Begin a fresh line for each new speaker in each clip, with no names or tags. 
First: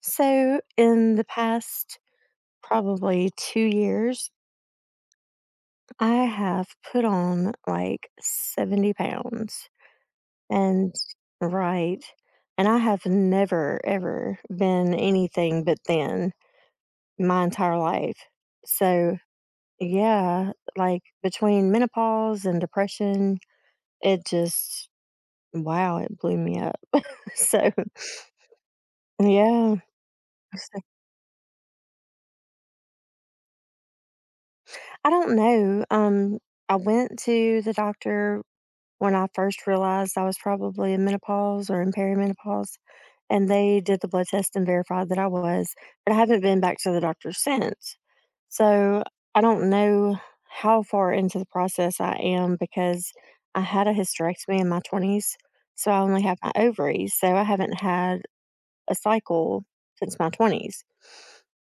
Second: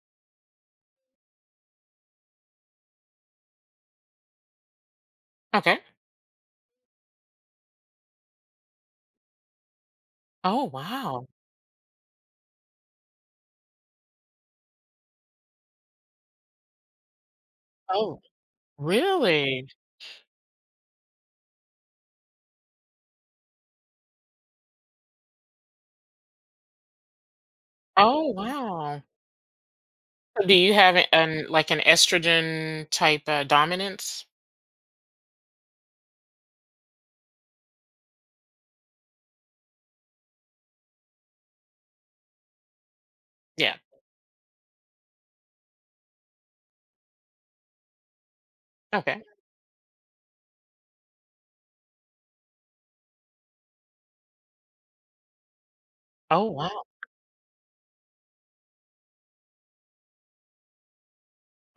So, in the past probably 2 years,
Okay.
I have put on like 70 pounds
Oh,
and
wow.
right. And I have never, ever been anything but thin my entire life.
Oh,
So,
really?
yeah, like between menopause and depression, it just, wow, it blew me up. So,
Oh, wow.
yeah.
So do you
So
have an like an estrogen type dominance?
I don't know. I went to the doctor when I first realized I was probably in menopause or in perimenopause, and
Yeah.
they did the blood test and verified that I was, but I haven't been back to the doctor since. So
Okay.
I don't know how far into the process I am because I had a hysterectomy in my 20s. So I only have
Oh,
my
wow.
ovaries. So I haven't had a cycle since my 20s.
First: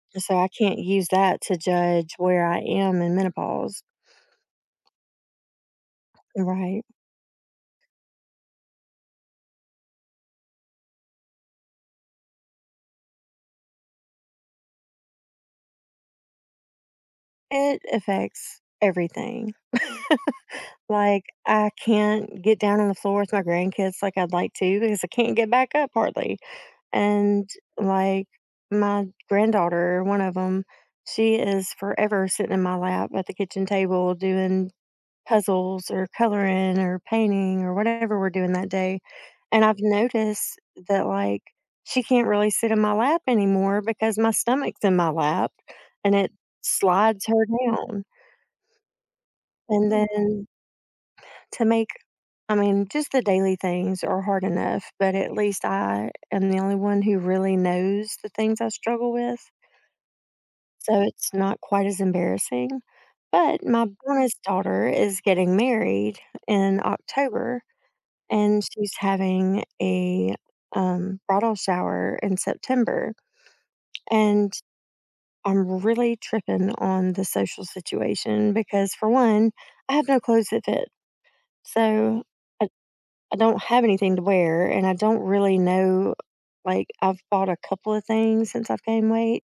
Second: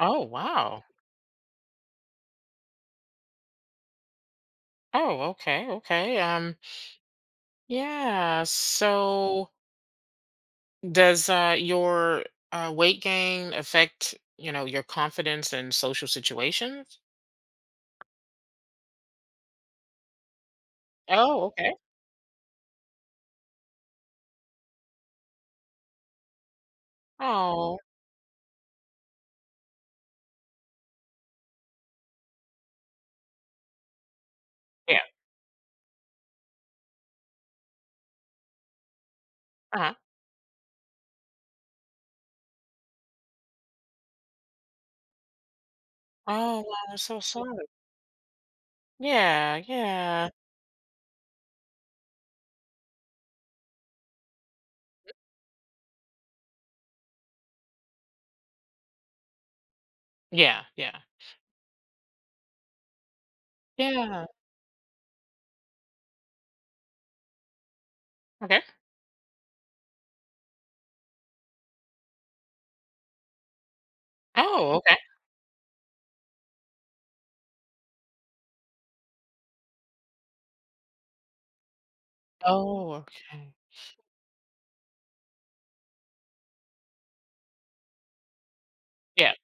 Oh,
So I can't
wow.
use that to judge where I am in menopause.
Oh, okay. Okay.
Right.
Yeah. So does your weight gain affect, you know, your confidence in social situations?
It affects everything. Like,
Oh,
I
okay.
can't get down on the floor with my grandkids like I'd like to because I can't get back up hardly. And
Oh,
like my granddaughter, one of them, she is forever sitting in my lap at the kitchen table doing
yeah.
puzzles or coloring or painting or whatever we're doing that day. And I've
Uh-huh.
noticed that like she can't really sit in my lap anymore because my stomach's in my lap and it
Oh, wow. I'm so
slides her
sorry.
down.
Yeah,
And
yeah.
then to make I mean, just the daily things are hard enough, but at least I am the only one who really knows the things I struggle with,
Yeah, yeah.
so it's not quite as embarrassing. But my
Yeah.
bonus daughter is getting married in October,
Okay.
and she's having a, bridal shower in September, and
Oh, okay.
I'm really tripping on the social situation because, for one, I have no clothes that fit, so
Oh,
I
okay.
don't have anything to wear, and I don't really know like, I've bought a couple of things since I've gained
Yeah.
weight,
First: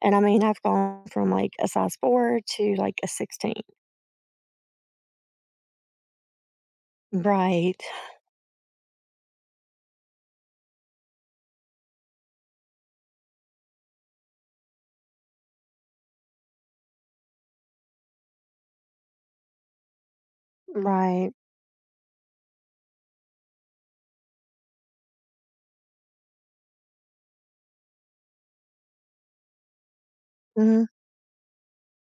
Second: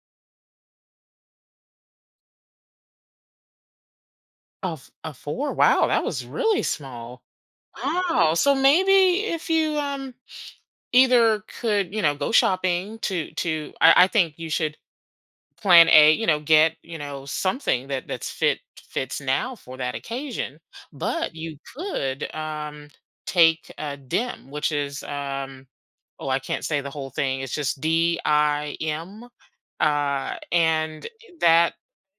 and I mean, I've gone from, like, a size 4 to, like, a 16.
A 4? Wow, that was really small.
Right.
Wow, so maybe if you, either could, you know, go shopping to I think you should plan a, you know, get, you know, something that that's fit fits now for that occasion,
Right.
but you could, take, DIM, which is, oh, I can't say the whole thing, it's just DIM,
Mhm.
and that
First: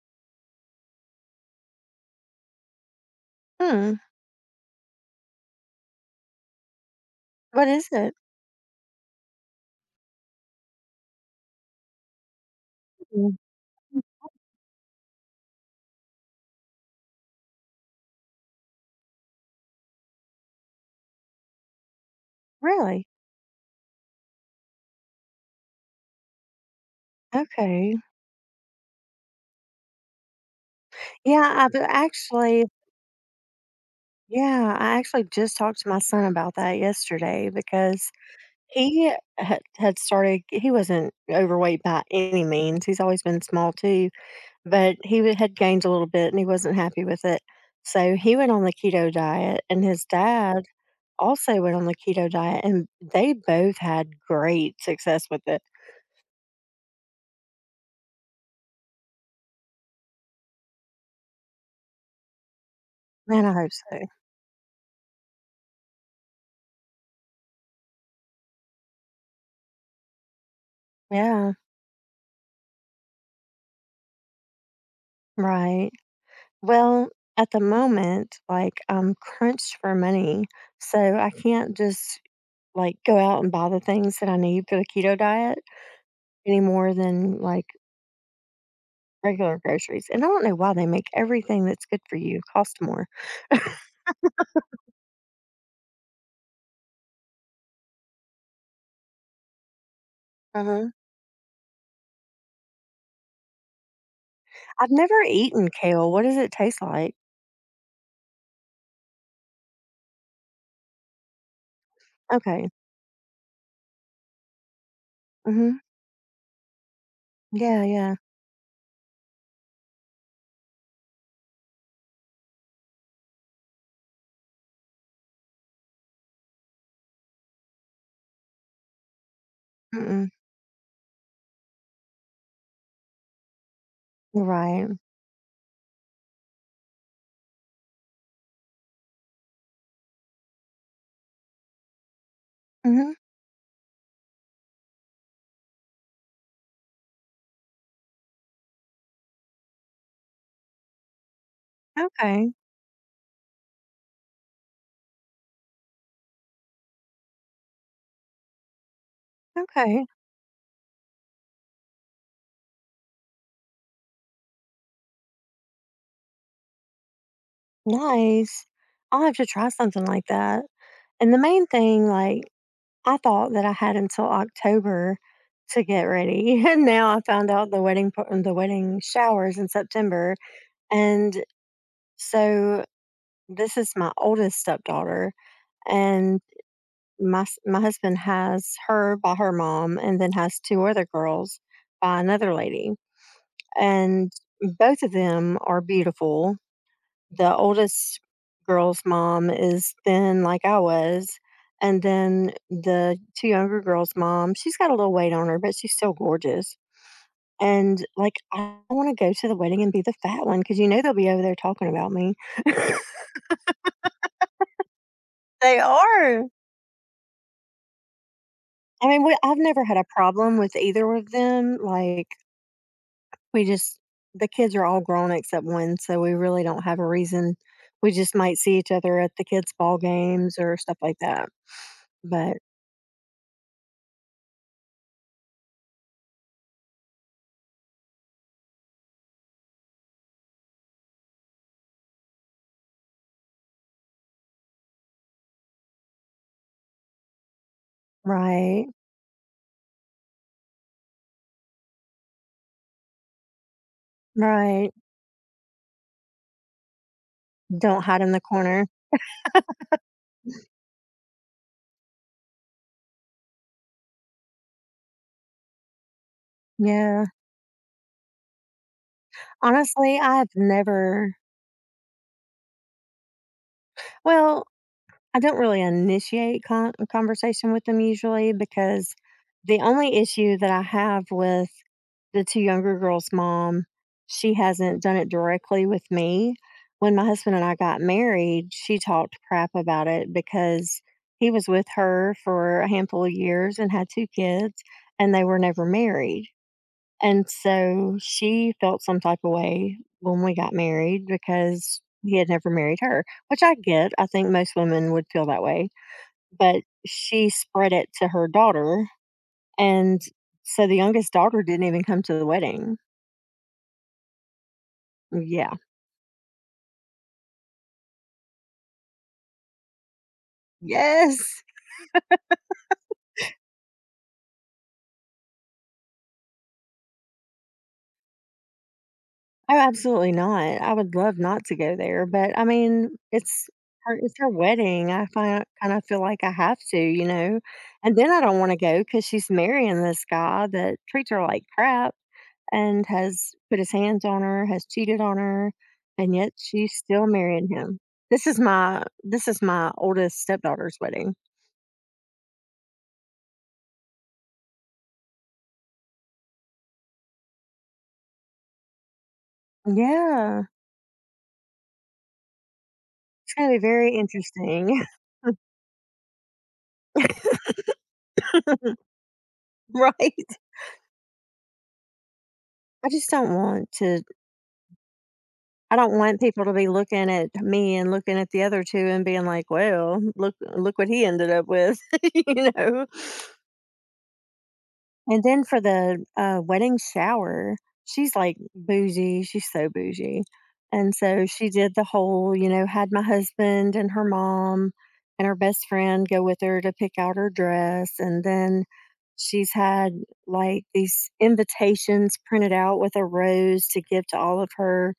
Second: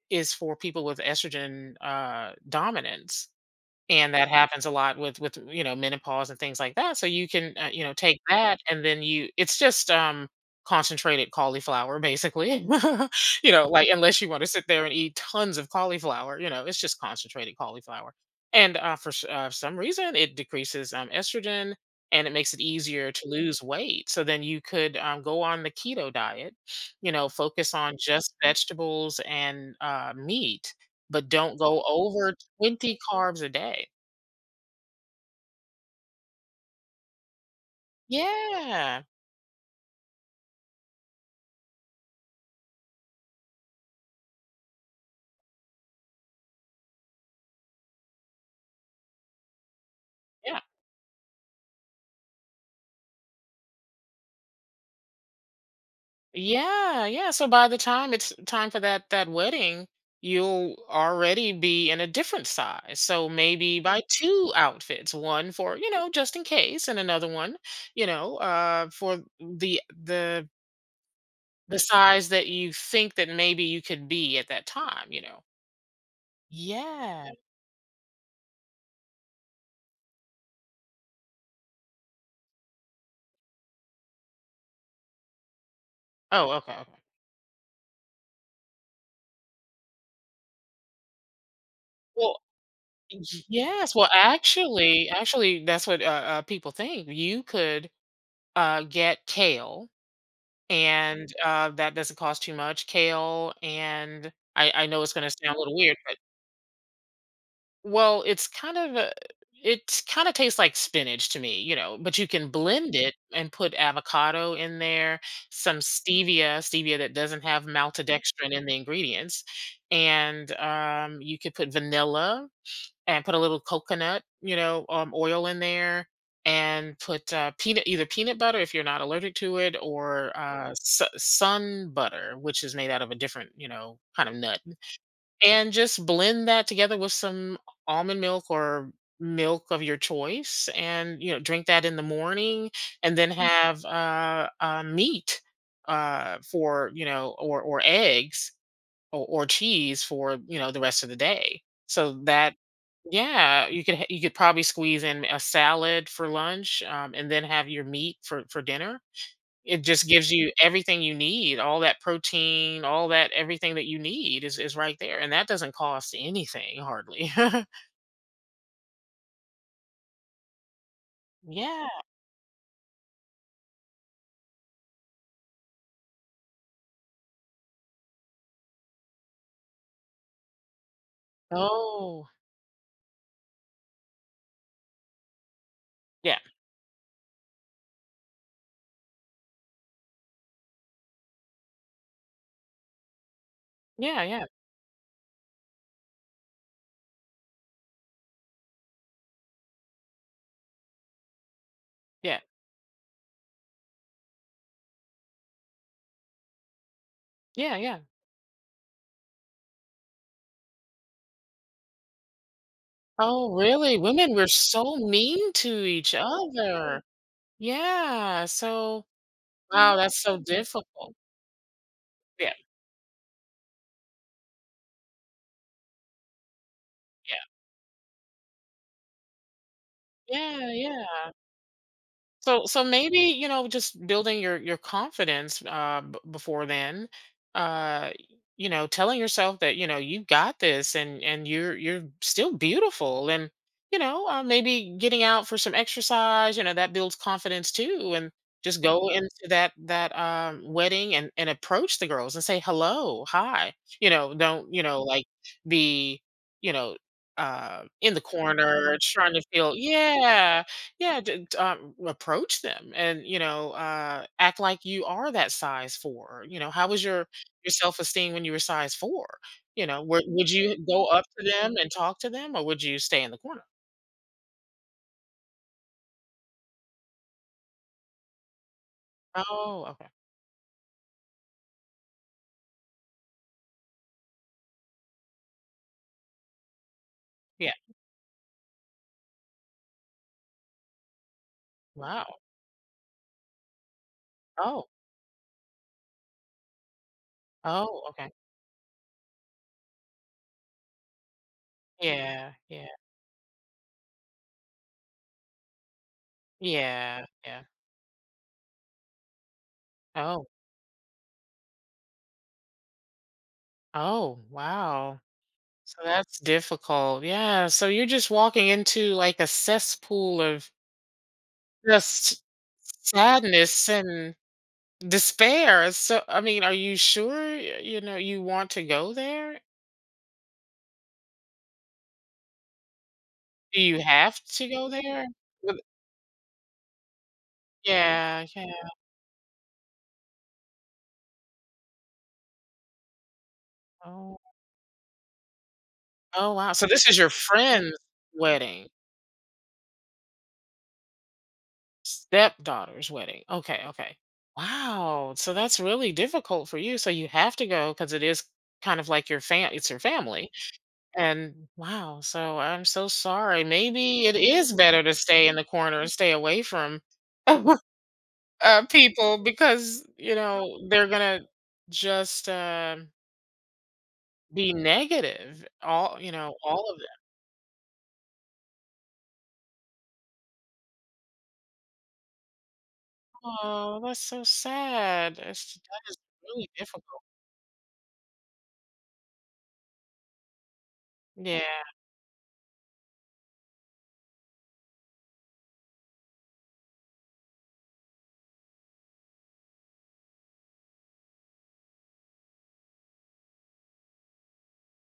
is for people with estrogen dominance.
Hmm.
And that happens a lot with, you know, menopause and things like that, so you can,
What
you
is
know,
it?
take that and then you it's just, concentrated cauliflower basically,
Mm.
you know, like, unless you wanna sit there and eat tons of cauliflower, you know, it's just concentrated cauliflower. And, for s some reason, it decreases, estrogen, and it makes it
Really?
easier to lose weight, so then you could, go on the keto diet, you know, focus
Okay.
on just vegetables and, meat, but
Yeah,
don't go over 20 carbs a day.
I actually just talked to my son about that yesterday because
Yeah.
he had had started he wasn't overweight by any means, he's always been small too. But he w had gained a little bit, and he wasn't happy with it, so he went on the keto diet, and his
Yeah.
dad also went on the keto diet, and they both had great success with it.
Yeah, yeah. So by the time it's time for that wedding, you'll already be in a different size. So
Man, I hope
maybe
so.
buy two outfits, one for, you know, just in case and another one, you know, for the the
Yeah,
the size that you think that maybe you could be at that time, you know.
right. Well,
Yeah.
at the moment, like, I'm crunched for money, so I can't just, like, go out and buy the things that I need for the keto diet
Oh,
any
okay. Okay.
more than, like, regular groceries, and I don't know why they make everything that's good for you
Well,
cost more.
yes. Well, actually, that's what people think. You could get kale,
Mhm.
and, that doesn't cost too much. Kale, and I
I've
know it's
never
gonna sound a
eaten
little weird,
kale.
but
What does it taste like?
well, it kinda tastes like spinach to me, you know, but you can
Okay.
blend it and put avocado in there, some
Mhm.
stevia that doesn't have
Yeah, yeah.
maltodextrin in the ingredients, and, you could put vanilla and put a little coconut, you know, oil in there, and put either peanut butter if you're not allergic to it,
Mm-mm.
or sun butter, which is made out of a different, you know, kind of
You're
nut,
right.
and just blend that together with some almond milk or milk of your choice, and you know, drink that in the morning,
Mhm.
and then have meat, for you know, or eggs or cheese for, you know, the rest of the day. So
Okay.
that Yeah, you could probably squeeze in a salad for lunch, and then have your meat for dinner. It
Okay.
just gives you everything you need, all that protein, all that everything that you need is right there, and that doesn't cost anything hardly.
Nice. I'll have to try something like that. And the main
Yeah.
thing, like, I thought that I had until October to get ready, and now I found out the wedding showers in September, and
Oh.
so this is my oldest stepdaughter,
Yeah.
and my husband has her by her mom, and then has two other girls by another lady,
Yeah.
and
Yeah.
both of them are beautiful. The oldest girl's mom is thin, like I was, and
Yeah.
then the two younger girls' mom, she's got a little weight on her, but she's still gorgeous.
Yeah. Yeah.
And like, I want to go to the wedding and be the fat one because you know they'll be over there talking about me.
Oh, really? Women were so mean
They
to each
are.
other. Yeah. So
I mean, I've never
wow,
had a
that's so
problem with either
difficult.
of them. Like,
Yeah,
We just the kids are all grown except one, so we really don't have a
yeah.
reason. We just might see each other at the kids' ball games
Yeah,
or stuff like
yeah.
that. But
So maybe, you know, just building your confidence, before then, uh, you know, telling yourself that you know you got this, and you're still beautiful, and you know, maybe getting out for some exercise, you know, that builds confidence too, and just
Right,
go into that wedding, and approach the girls and say hello, hi, you know, don't, you
right.
know, like be, you know,
Don't
in
hide
the
in the corner.
corner trying to feel yeah yeah, approach them, and you know, act like you are that size four. You know, how was
Yeah.
your self esteem when you were size four? You know,
Honestly, I've
would you go up
never
to them and talk to them, or would you stay in the corner?
well, I don't really initiate a conversation with them usually because the
Oh, okay,
only issue that I have with the two younger girls' mom, she hasn't done it directly with me. When my husband and
yeah,
I got married, she talked crap about it because he was with
wow.
her for a handful of years and had two kids,
Oh,
and they were never married. And
oh,
so
okay,
she felt some type of way when we got married because he had
yeah,
never
yeah,
married her, which I get. I think most women would feel that way. But
yeah,
she
yeah.
spread it to her daughter. And
Oh,
so the youngest daughter didn't even come to the wedding.
oh, wow.
Yeah.
So that's difficult. Yeah. So you're just walking into like a cesspool of
Yes.
just sadness and despair, so I mean, are you sure, y you know, you want to go there?
Oh, absolutely not. I would love not to go there. But I mean, it's
Do you
her, it's
have
her
to go
wedding. I
there?
find,
With
kind of feel like I have to, you know. And then I
Yeah,
don't want to
yeah.
go because she's marrying this guy that treats her like crap and has put his hands
Oh
on her, has cheated on her, and yet
oh, wow, so
she's
this is
still
your
marrying
friend's
him. This is
wedding,
my this is my oldest stepdaughter's wedding.
stepdaughter's wedding. Okay, okay. Wow, so that's really difficult for you, so you have to go because it is kind of like your fam it's your family,
Yeah,
and wow, so I'm so
it's
sorry.
gonna be very
Maybe it is better
interesting,
to stay in the corner and stay away from people because
right? I
you know they're gonna just
just don't want to.
be negative.
I don't
All You
want
know,
people to
all
be
of them.
looking at me and looking at the other two and being like, "Well, look, look what he ended up with," you know.
Oh, that's so sad.
And then for
That is
the,
really
wedding
difficult.
shower, she's, like, bougie, she's so bougie, and so she
Yeah,
did the whole, you know, had my husband and her mom and her best friend go with her to pick out her dress, and then she's had, like, these invitations printed out with a rose to give to all of her,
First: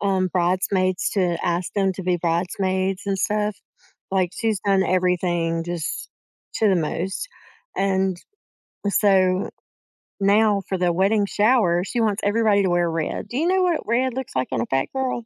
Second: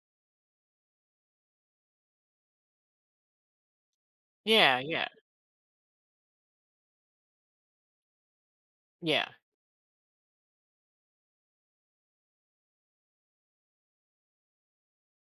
bridesmaids to ask them to be bridesmaids and stuff. Like, she's
yeah,
done
yeah,
everything just to the most, and
yeah.
so now for the wedding shower, she wants everybody to wear red. Do you know what red looks like on a fat girl?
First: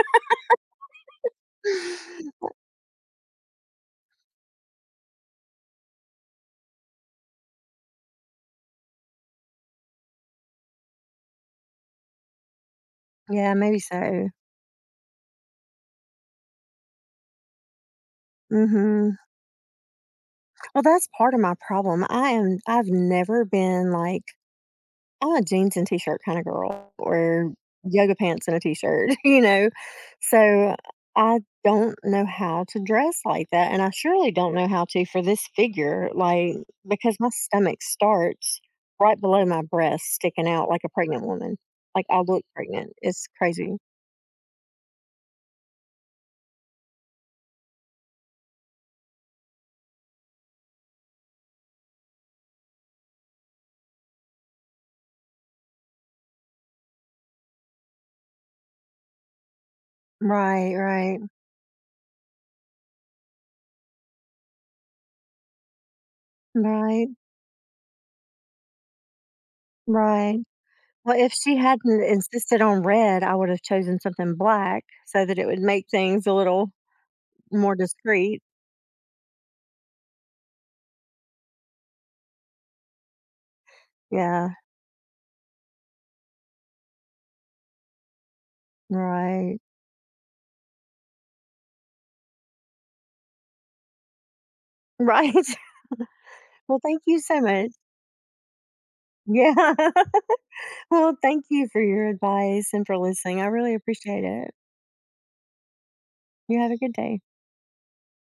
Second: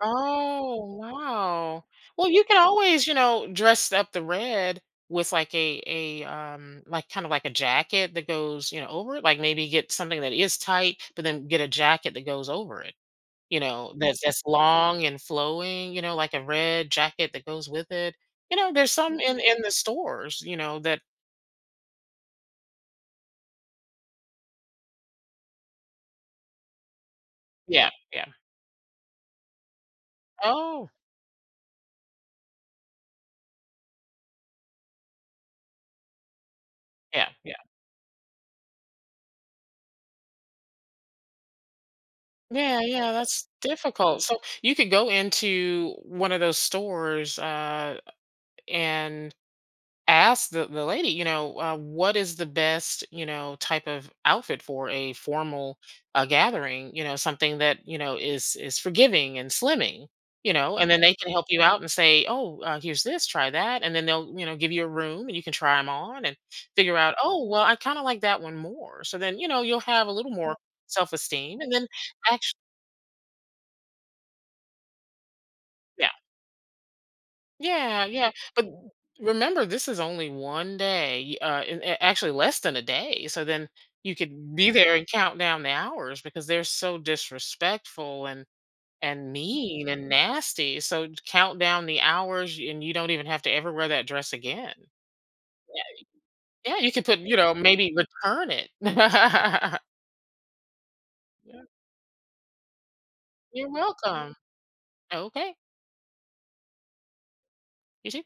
Oh, wow. Well, you can always, you know, dress up the red with like a like kind of like a jacket that goes, you know, over it. Like maybe get something that is tight, but then get a jacket that goes over it.
Yeah,
You
maybe
know, that's
so.
that's long and flowing, you know, like a red jacket that goes with it. You know, there's
Mhm.
some in the stores, you know,
Well,
that
that's part of my problem. I've never been, like I'm a jeans and t-shirt kind of girl or
yeah,
yoga
yeah.
pants and a t-shirt, you know? So
Oh,
I don't know how to dress like that. And I surely don't know how to for this figure, like, because
yeah,
my
yeah.
stomach starts right below my breast, sticking out like a pregnant woman. Like I look
Yeah,
pregnant.
yeah,
It's
that's
crazy.
difficult. So, you could go into one of those stores, and asked the lady, you know, what is the best, you know, type of outfit for a formal gathering, you know, something that, you know, is forgiving and slimming, you
Right,
know, and then they
right,
can help you out and say, oh, here's this, try that. And then they'll, you know, give you a room and you can try them on and figure
right,
out, oh, well, I kind of like that one more. So then, you know, you'll have a little
right.
more
Well, if she
self-esteem, and then
hadn't insisted
actually,
on red, I would have chosen something black so that it would make things a little more
yeah, yeah.
discreet.
But remember, this is only one day, and actually less than a day. So then you
Yeah.
could be there and count down the hours because they're so disrespectful and
Right.
mean and nasty. So count down the hours, and you don't even have to ever wear that dress again.
Right.
Yeah,
Well,
you
thank
could put,
you
you
so
know,
much.
maybe return it.
Yeah. Well, thank
Yeah,
you for your advice and for listening. I
you're
really appreciate
welcome.
it.
Okay.
You have a good day.
You too.